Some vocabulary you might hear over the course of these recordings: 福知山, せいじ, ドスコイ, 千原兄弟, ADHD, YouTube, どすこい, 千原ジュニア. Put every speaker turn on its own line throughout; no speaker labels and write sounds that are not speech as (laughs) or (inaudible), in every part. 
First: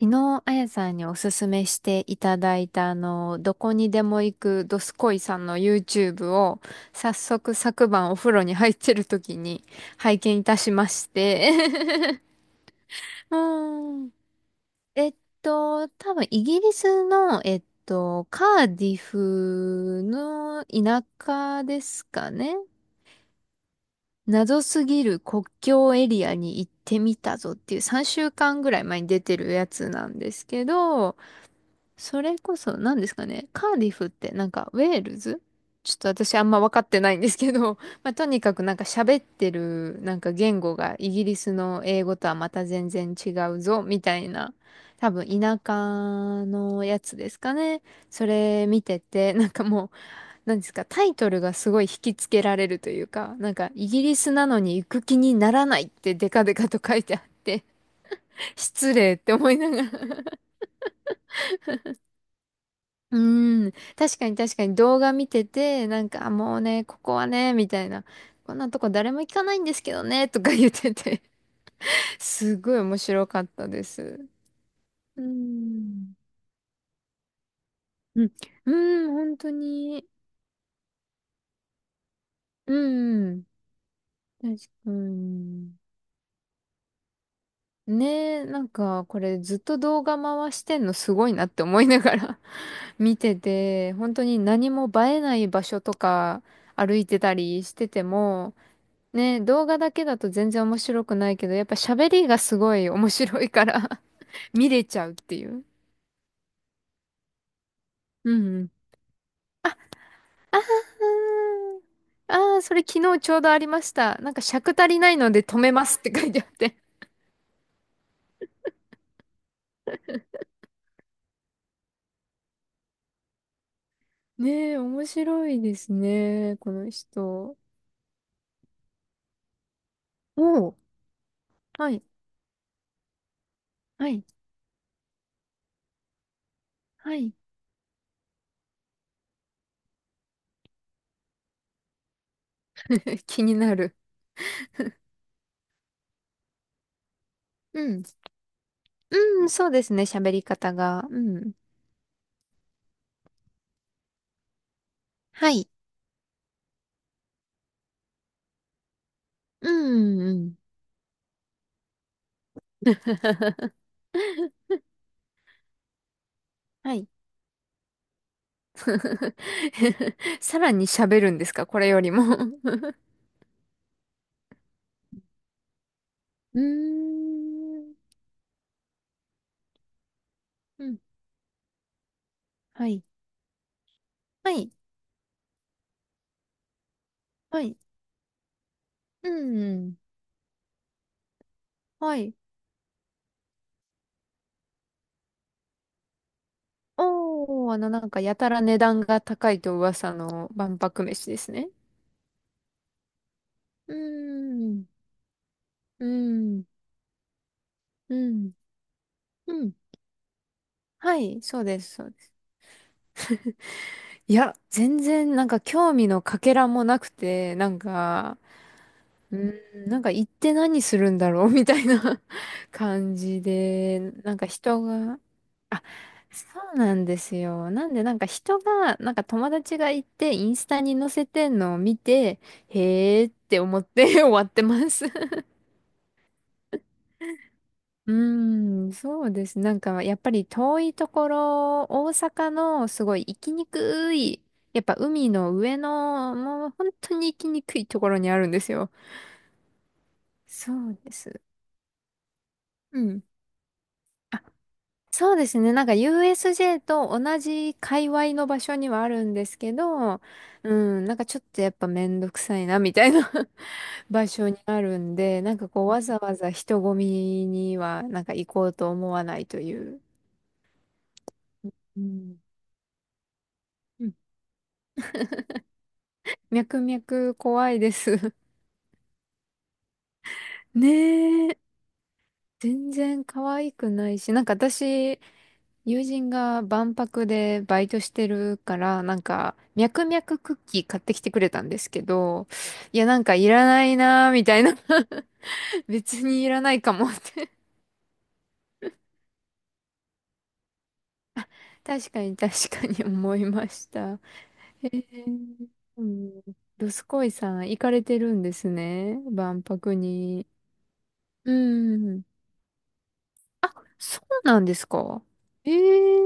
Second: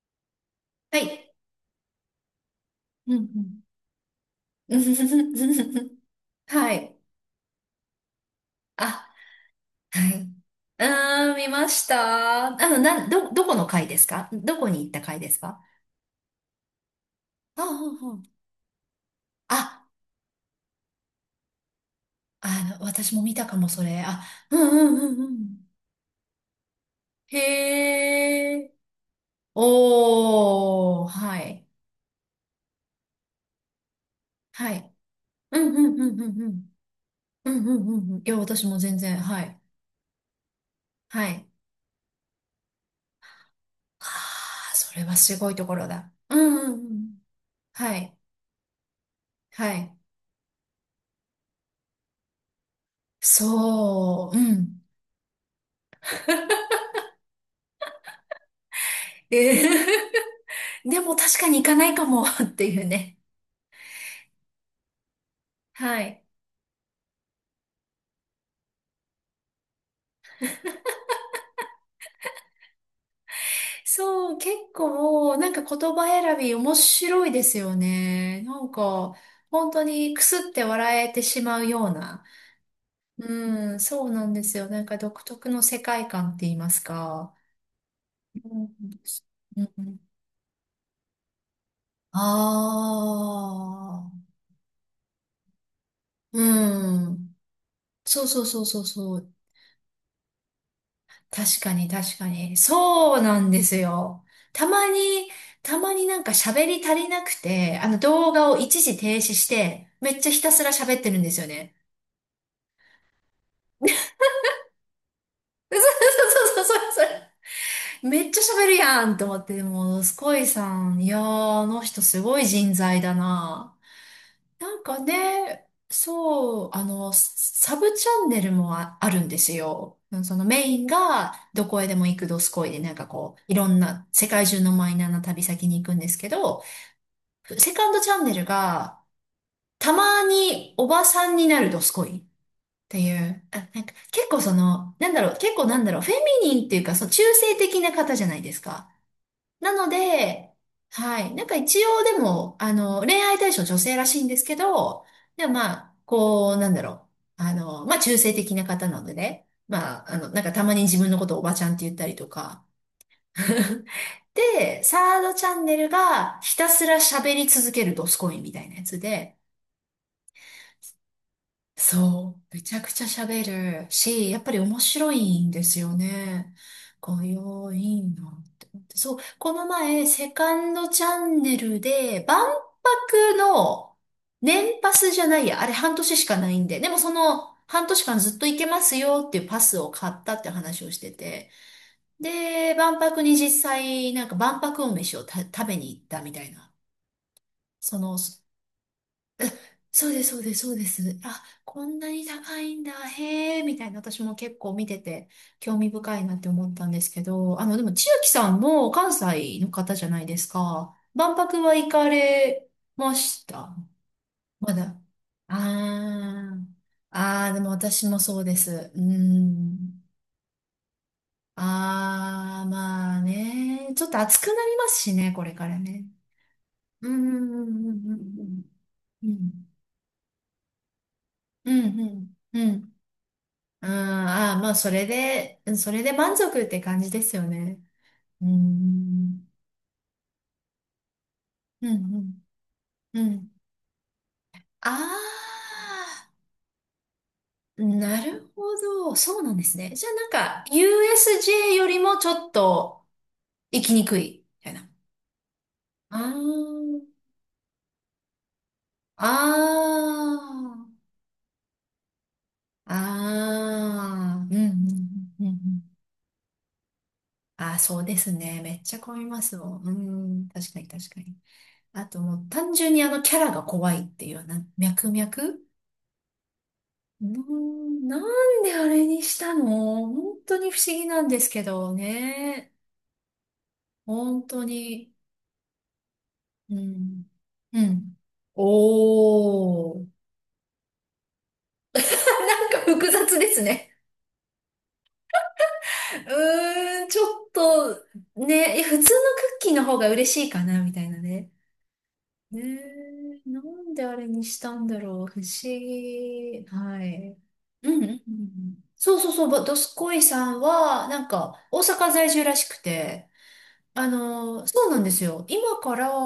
昨日、あやさん
は
にお
い。
すすめしていただいた、
う
ど
ん
こにでも行く
う
ドスコイさんの
ん。
YouTube
(laughs)
を、
はい。
早速昨晩お風呂に入ってる
あ、
時に
は
拝
い。
見いたしまし
うーん、見まし
て。
た。なん、
(laughs)
ど、どこの
う
回です
ん。
か？どこに行った
えっ
回ですか？
多分イギリスの、
あ、うんうん。
カーディ
あ、
フの田舎ですかね。
私も見たかも、それ。あ、う
謎
んう
す
ん
ぎ
う
る
んう
国
ん。
境エリアに行ってみたぞっていう
へ
3週間ぐ
え。
らい前に出てるやつなんですけ
おー、
ど、
はい。
それこそ、何ですかね。カーディフってなんか、
は
ウェ
い。
ールズ
うんう
ちょ
んう
っ
ん
と
う
私
ん
あ
う
んま分
ん。
かってないんです
う
け
んう
ど、
んう
(laughs) ま
ん
あ、
うん。い
と
や、
にかく
私
なん
も
か
全然、
喋っ
は
て
い。
るなんか言語がイギ
は
リ
い。
スの英語とはまた全然違うぞ、み
あ
たいな。
あ、それ
多
は
分
すごい
田
ところだ。う
舎
んうん
の
う
やつ
ん。
ですかね。
はい。
それ見てて、なんか
は
も
い。
う、なんですか、タイトルがすごい引きつけられるというか、なんか、イギリ
そ
ス
う、
な
う
のに
ん。
行く気にならないってデカデカと書いてあって、(laughs) 失礼って思い
え
ながら
ー (laughs) でも確かに行かないかも (laughs) っていうね。
うーん。確かに確かに動画見てて、
は
なん
い。
かあもうね、ここはね、みたいな。こんなとこ誰も行かないんですけどね、とか言ってて (laughs) すごい面白かったです。
そう、結
うー
構、なんか言葉
ん。
選び面白いですよ
うん。
ね。なん
うん、
か、
本当
本当
に。
にくすって笑えてしまうような。
うん。
うん、そうなんです
確
よ。なん
か
か独特の
に。
世界観って言いますか。
ねえ、
う
なん
ん、
かこれずっと
うん、
動画回してんのすごいなって思いなが
あ
ら (laughs) 見てて、本当に何も映えない場所と
あー、
か歩い
う
てた
ん。
りしてて
そうそう
も、
そうそうそう。
ね、動画だけだと全然面白くないけど、
確
やっ
か
ぱ
に
喋
確
り
か
が
に。
すごい面
そうな
白い
んで
か
す
ら
よ。
(laughs)
た
見れ
まに、
ちゃうっていう。
たまになんか喋り足りなくて、あの
う
動
ん
画を
うん。
一時停止して、めっちゃひたすら
あ
喋ってるんですよね。
あ、ああ、それ昨日ちょうどありました。なんか尺足りないので止
(laughs)
め
そう
ますって書いてあっ
そうそ
て。
うそうそう。めっちゃ喋るやんと思って、でも、スコイさん、いやー、あの人すごい人材だな。
ね
な
え、
んか
面白い
ね、
ですね、
そう、
この人。
サブチャンネルもあるんですよ。そ
お
のメ
お、
インが、どこへ
は
で
い、
も行くどすこいで、なんかこう、いろんな、
はい、
世界中のマイナーな旅先に行くんですけど、
はい。
セカンドチャンネルが、たまにおばさんになるどすこいってい
(laughs) 気
う、
に
あ、
な
なんか
る。
結構、なんだろう、フェミニンっていうか、その中性的
う
な
ん、
方じゃないですか。
うん、そう
な
で
の
すね、喋り
で、
方が。う
はい。なん
ん。
か一応でも、恋愛対象女性らしいんですけど、で
は
も
い。
まあ、こう、なんだろう。まあ中性的な方なのでね。
う
まあ、
ん、う
なんか
ん。
たまに自分のことをおばちゃんって言ったりとか。
(laughs)
(laughs) で、サードチャンネルがひたす
は
ら
い。(laughs)
喋り続けるドスコインみたいなやつで、
(laughs) さらに喋るんですかこれよりも
そう、めちゃくち
(laughs)
ゃ喋るし、やっぱり面白いんですよね。
うー
こう、よう
ん。
いいなって思って。そう、この前、セカン
う
ド
ん。
チャンネルで、万
はい。
博の
はい。
年パスじゃないや、あれ半年しかないんで、でもその
はい。
半年間ずっと行けますよ
う
っていうパスを
ん。
買ったって話をしてて、
はい。
で、万博に実際、なんか万博お飯を食べに行ったみたいな。
おー、
そ
なん
の、
か、やたら値段が高いと
そう
噂
です、そう
の
です、そう
万
です。
博飯で
あ、
すね。
こんなに高いんだ、へえ、みたい
うー
な、私も結構見
ん。
てて、興味
う
深いなって
ん。
思ったんですけど、でも、千
う
秋さ
ん。
んも関西
う
の
ん。
方じゃないですか。
は
万
い。
博
そう
は
で
行
す。そ
か
うです。
れました？
いや、
ま
全
だ。
然、なんか、興味のか
あ
け
ー、
らもなく
あー、
て、
で
な
も
ん
私も
か、
そうです。う
うーん、
ん。
なんか、行って何するんだろうみたいな
あー、
(laughs) 感
まあ
じ
ね、
で、
ちょっと
なん
暑く
か、
なり
人
ますし
が、
ね、これから
あ
ね。
そうなん
うん、
です
うん、
よ。な
う
んで
ん、
な
う
んか人
ん、
が、なんか
う
友
ん。
達がいて、インスタに載せてん
う
のを見
ん、うん、
て、
うん、うん。
へーって思っ
うん、
て (laughs) 終わっ
ああ、
て
まあ、
ま
そ
す。(laughs)
れ
う
で、うんそれで満足って感じですよね。う
ーん、そう
ん。
です。なんかやっぱり遠いところ、
う
大
ん、うん。
阪のすごい
う
行
ん。
きにくい、やっぱ
あ
海の上の、もう本当に行きにく
あ、
いところ
な
にある
る
んで
ほ
すよ。
ど。そうなんですね。じゃあ、なんか、
そうです。
USJ よりもちょっ
う
と
ん。
行きにくい、みたいな。
そうですね。なんか USJ
あ
と同じ界隈の場所にはある
あ、
んですけど、う
あ
ん、なんかちょっとやっぱめんどくさいなみたいな (laughs) 場
あ、あ
所
ー
に
うん、
あるんで、
うん、うん、う
なんか
ん。
こうわざわざ人混み
あ
に
ーそ
は
うで
なん
す
か行
ね。
こう
めっ
と
ちゃ
思
混
わ
み
な
ま
い
す
とい
もん。う
う。
ん、確かに確かに。
う
あとも
ん、
う単純にあのキャラが怖い
う
っ
ん
ていうような、脈々
脈
うー
々怖いで
ん、な
す
んであれにしたの本当に
(laughs)
不思議なんで
ね
すけ
え。
どね。
全然可愛くないし、なん
本
か
当に。
私、友人が
う
万
ん。
博で
う
バイトし
ん。
てるから、なんか、
お
脈
ー。
々クッキー買ってきてくれたんですけど、
なんか
いや、
複
なんか
雑で
い
す
らな
ね。
いなーみたいな (laughs) 別にいらないか
うーん、
もっ
ちょっ
て
と、ね、いや、普通のクッキーの方が嬉しいかな、みたいなね。
確かに確
ね
かに思い
え、な
まし
んであ
た。
れにしたん
へ
だろ
え、
う。不思
うん。
議。
ドス
は
コイ
い。
さん行
う
かれ
んうん
て
う
るんです
ん。そ
ね。
うそうそう、
万
ど
博
すこいさ
に。
んは、なん
う
か、大阪
ん。
在住らしくて、
あ、そうなんで
そ
す
うなんです
か。
よ。
え
今から、
え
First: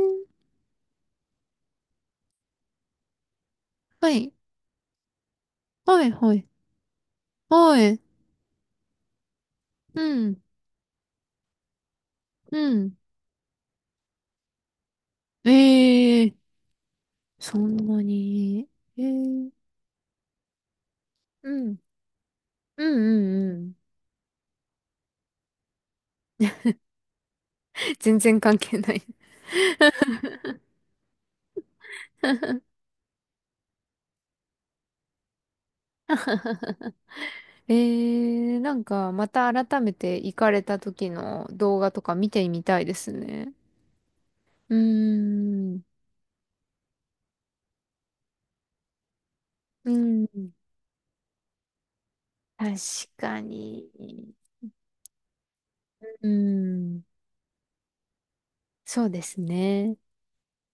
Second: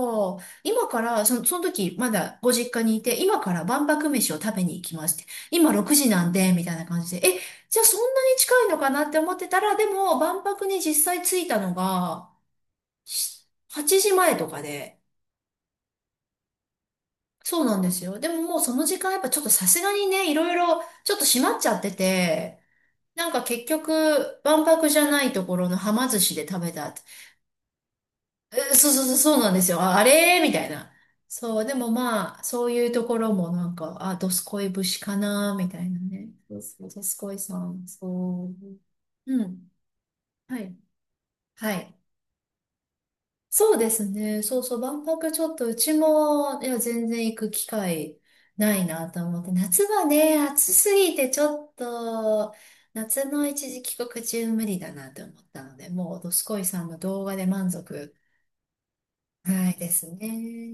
その時、まだご実家にいて、今から万博
は
飯
い。
を食べに行きますって。今6
は
時
い
なん
はい。
で、みたいな感じで。え、じ
は
ゃあそん
い。
なに近いのかなって思ってたら、で
う
も、
ん。
万博に実際着いたのが、
うん。
8時前とかで。
ええそ
そうな
ん
んです
な
よ。でももう
に、
その時
え
間、やっぱちょっと
ー、
さすがにね、いろいろ、ちょっと閉
う
まっちゃ
ん、
ってて、
う
なんか
んうんう
結
ん。
局、万博じゃないところのはま寿司で食べた。
(laughs) 全然関係
そう
な
そ
い
うそう、そうなんですよ。あ、あれみたいな。そう、でもまあ、そういうところもなんか、あ、どすこい節かなみたいなね。そうそう、どすこいさ
(laughs) え
ん、そう。
ー、なんかま
う
た
ん。
改めて行か
は
れ
い。
た時の
は
動画
い。
とか見てみたいですね。
そうですね。そう
う
そ
ー
う、万博ちょっと、う
ん、
ちも、いや、全然行く機会ないなと思って。夏
う
は
ん、
ね、暑すぎてちょっと、
確
夏
か
の一時帰国
に。
中無理だなと思ったので、もう、
う
どすこいさんの
ん、
動画で満足。
そうです
はいで
ね。
すね。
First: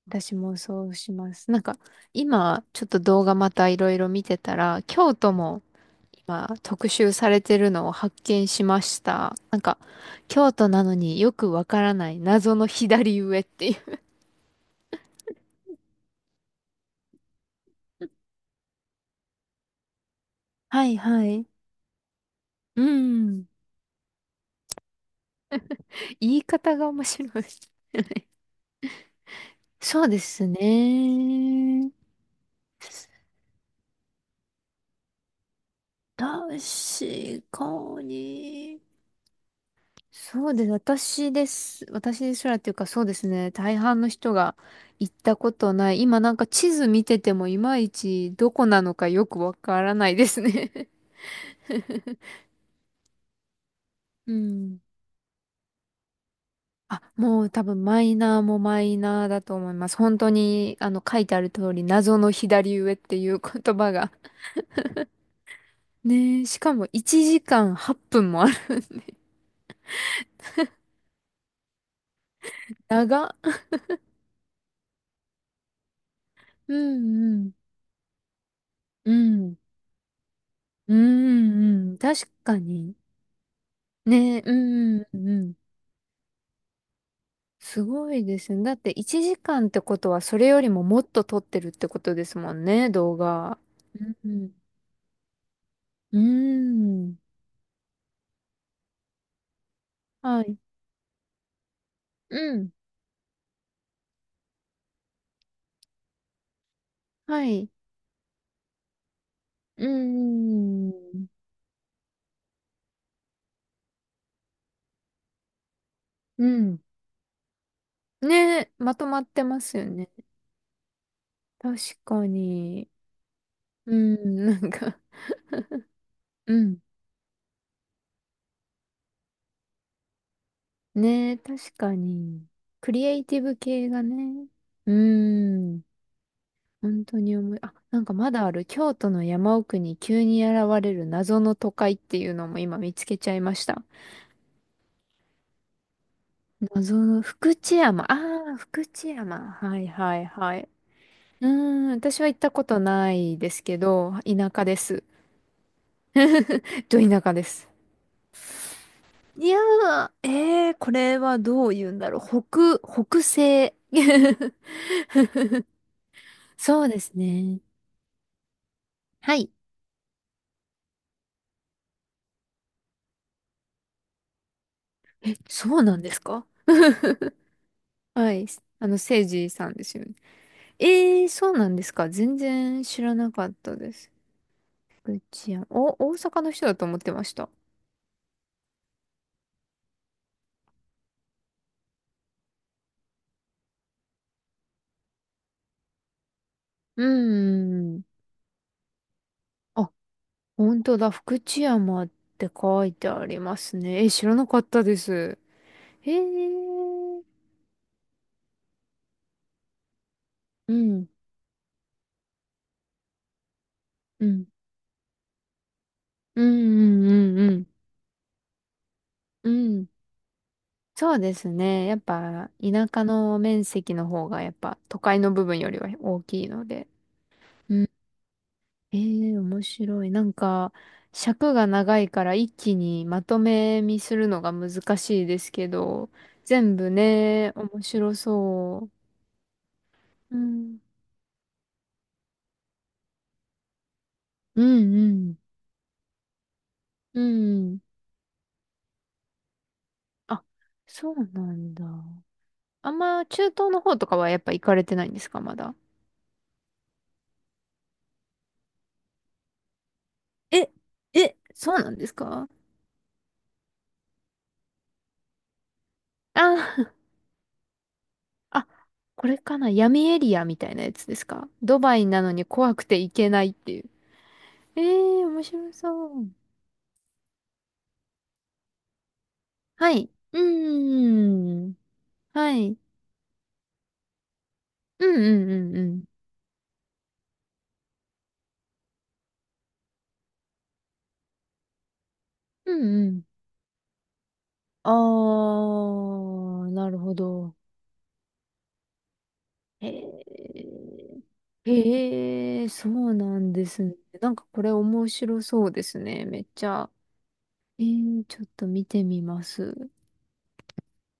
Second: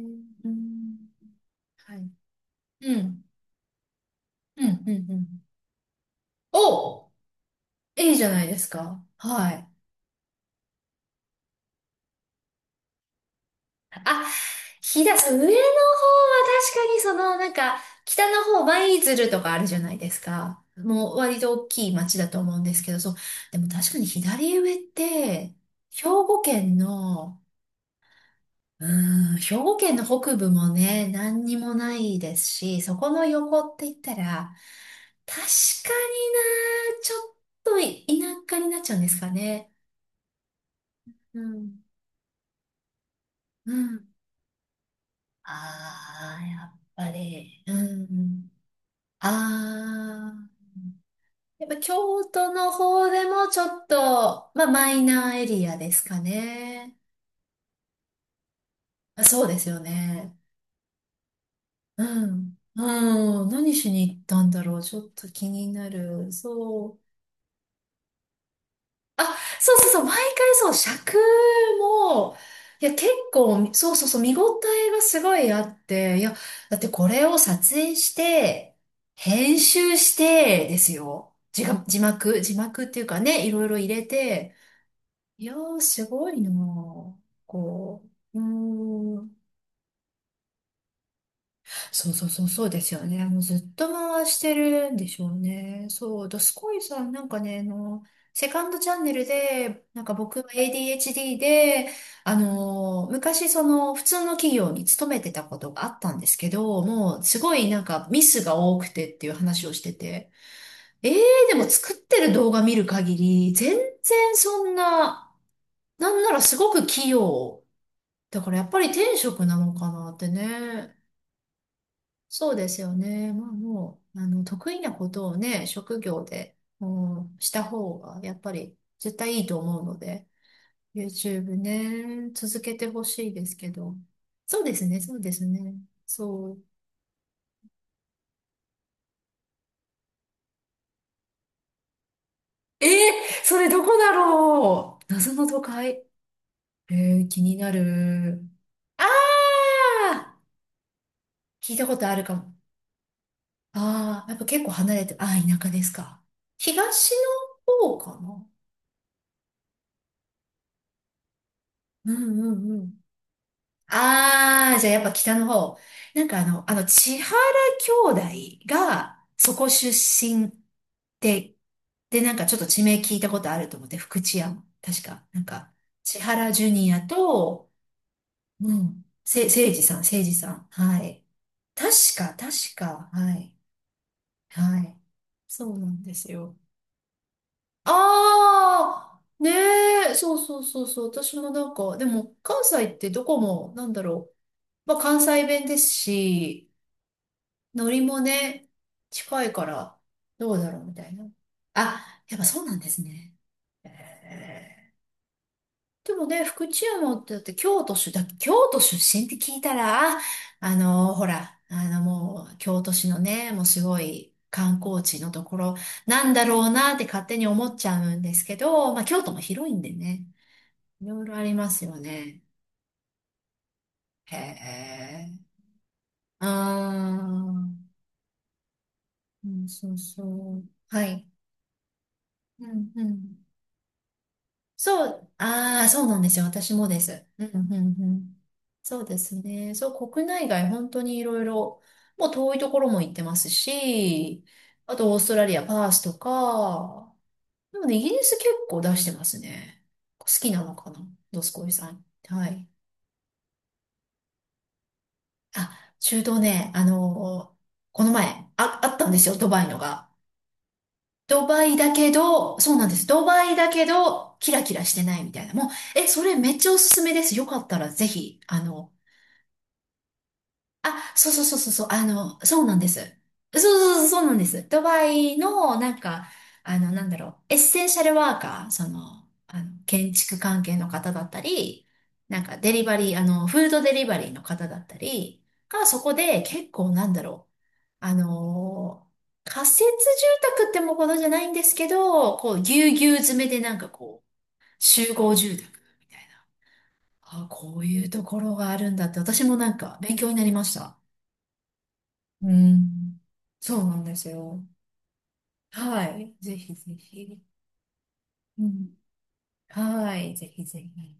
私
う
もそう
ん
します。なんか
はい。
今ちょっ
う
と動
ん。
画またいろいろ見てた
う
ら、
ん、うん、
京
う
都
ん。
もまあ、特
お、
集されてるのを
い
発
いじゃない
見
で
し
す
まし
か。
た。
は
なん
い。
か、京都なのによくわからない謎の左上っていう。
あ、飛騨、そう上の方は確かになんか、北の方、舞鶴とかあるじゃないですか。
はい
もう
は
割
い。
と大きい町だと思うんです
う
けど、そう。
ん。
でも確かに左上って、兵
言
庫
い
県
方が面
の、
白い。
うん、兵庫県
そ
の
うで
北
す
部もね、何にも
ね。
ないですし、
確
そ
か
この
に。
横って言ったら、確かにな、ちょっと田舎になっちゃうんですかね。
そうです。私
う
で
ん
す。私ですらっていうか、そうですね。
う
大半の
ん。
人が行ったことない。今なん
ああ、
か
や
地
っ
図見
ぱ
ててもい
り。う
まいち
ん。
どこなのかよくわか
あ
らないで
あ、
すね。
やっぱ京都の方でもちょっ
(laughs) う
と、まあ、
ん。
マイナーエリアですかね。
あ、もう多分マイナーもマイ
あ、
ナーだ
そう
と
です
思い
よ
ます。本当
ね。
に、書いてある通り、
う
謎の
ん。
左上っていう
うん。何
言
し
葉
に
が。
行ったんだろう。ちょっと気になる。
ねえ、しかも
そう。
1時間8分もあるんで。
あ、そうそうそう、毎回そう、尺も、いや、結
長っ。
構、そうそうそう、見応えがすごいあって、いや、
う
だってこれ
んう
を
ん。
撮影して、
うん。
編集して、です
う
よ。
んうん。確
字
か
幕っ
に。
ていうかね、いろいろ入れ
ねえ、う
て、
んうんう
いや
ん。
ー、すごいなー
す
こ
ごい
う、
で
う
すね。だって
ー
1
ん。
時間ってことは、それよりももっと撮ってるってこ
そう
とで
そう
す
そう、
も
そ
ん
うで
ね、
すよ
動
ね。もうず
画。
っと回
う
し
ん
てるんでしょうね。
う
そう、ドスコイさ
ん。う
ん、
ん。
なんかね、セカンドチャンネルで、なんか僕
は
は
い。
ADHD で、
うん。
昔その普通の企業に勤めてたことがあったんですけど、もうす
は
ごい
い。
なんかミスが多くてっていう話をして
う
て、
うん
えー、
うん。
でも作ってる動画見る限り、全然そんな、なんなら
う
すご
ん。
く器用。だからやっ
ね、
ぱり
まと
天
まって
職な
ま
の
すよ
か
ね。
なってね。
確か
そうです
に。
よね。まあ
う
もう、
ん、なん
得意な
か、
ことをね、職業
う
で、
ん。
もうした方が、やっぱり絶対いいと思うので、
ね、
YouTube
確か
ね、
に。
続けて
ク
ほ
リエイ
しい
ティ
で
ブ
すけ
系
ど。
がね。
そうです
う
ね、そうですね。
ん。
そう。
本当に思い、あ、なんかまだある。京都の山奥に急に現れる謎の都会っていうのも今
えー、
見つけちゃいま
そ
し
れ
た。
どこだろう謎の都会。
謎の
気
福
にな
知山。あ
る。
あ、福
あ
知山。はいはい
あ
はい。うー
聞いた
ん、
ことあ
私
る
は
か
行った
も。
ことないですけど、
ああ、やっぱ
田
結
舎
構
で
離
す。
れて、ああ、田舎ですか。
ど
東
田舎です。
の方かな。
いやー、えー、これはどう言うんだ
う
ろう。
んうん
北、
うん。
北西。
ああ、じゃあやっぱ北の
(laughs)
方。なんか
そうです
千原
ね。
兄弟が
はい。
そこ出身で、で、なんかちょっと地名聞いたことあると思って、福知山。確か、なんか、
そうなんです
千
か
原ジュニア
(laughs)
と、
はい。
うん、
セイジさんですよね。
せいじさん。はい。
えー、そうなんで
確
すか。全
確
然知
か、
らな
は
かっ
い。
たです。
はい。
福知
そ
山。
うな
お、
んで
大
す
阪の
よ。
人だと思ってました。
ああ、ねえ、そうそうそうそう。私もなんか、でも、関西ってどこも、なんだろう。まあ、関西弁ですし、
う
ノ
ー
リ
ん。
もね、近いか
あ、
ら、どうだろ
本
うみ
当
た
だ。
いな。
福知山っ
あ、やっぱ
て
そうなん
書
で
い
す
てあ
ね。
りますね。えー、知らなかった
え
で
ー
す。へ
で
え
もね、福知山っ
ー。
てだって京都出身って聞いたら、
うん。
ほら、もう、京都市のね、もうすご
う
い
ん。
観光地のところなん
う
だろうなって
ん
勝手
うんう
に
んう
思
ん。
っちゃうんですけど、まあ京都も
う
広いん
ん。
でね、い
そう
ろい
で
ろあ
す
ります
ね。や
よ
っ
ね。
ぱ田舎の面積の方
へ
がやっぱ都会
え。
の部分よりは大き
あ
いので。
あ、
うん。ええ、
う
面
ん、そう
白い。
そ
なん
う。
か
はい。
尺が長いから一
う
気
ん、う
にまと
ん。
め見するのが難
そ
しい
う、
ですけ
ああ、そう
ど、
なんですよ。私
全
も
部
です。うん、
ね、
うん、
面
う
白
ん。
そ
そうですね。そう、国
う。う
内外、
ん。
本当にいろいろ、もう遠いところも行ってますし、
うん
あ
う
とオースト
ん。
ラリア、パースとか、
うんう
で
ん。
もね、イギリス結構出してますね。好
あ、
きなのかな、
そうな
ドスコイ
んだ。
さん。はい。
あんま中東の方とかはやっぱ行かれてないんですか、ま
あ、
だ。
中東ね、この前、あったんですよ、ドバイのが。
え、え、
ドバ
そ
イ
うな
だ
んで
け
すか
ど、そうなんです。ドバイだけど、キラキラしてないみたいな。もう、それめっちゃ
あ
お
(laughs)
すすめです。よかったらぜひ、
あ、これかな闇エリアみたいなやつ
あ、
です
そうそう
か
そうそう
ド
そう、
バイなのに
そうな
怖
ん
く
で
て
す。
行けないっ
そう
ていう。
そうそう、そうなんです。
え
ドバ
えー、
イ
面白
の、なん
そ
か、
う。
エッセンシャルワーカー、
はい。
建築
う
関係の方だった
ーん。
り、なん
は
かデ
い。
リバリー、フードデリバリーの方だった
うん
り
うんうんう
が、そ
ん。
こで結構なんだろう、仮設住宅ってもほどじゃないんですけど、こう、
う
ぎゅう
ん
ぎ
う
ゅう
ん。
詰めでなんかこう、集合住
あ
宅みたい
ー、なるほ
な。あ、
ど。
こういうところがあるんだって、私もなん
へ
か勉
え。
強になりました。う
へえ、そう
ん。
なんで
そ
す
う
ね。
なんです
なんかこ
よ。
れ面白そうです
は
ね。
い。
めっ
ぜ
ち
ひ
ゃ。
ぜひ。
えー、ちょっ
う
と見
ん。
てみます。
はい。ぜひぜひ。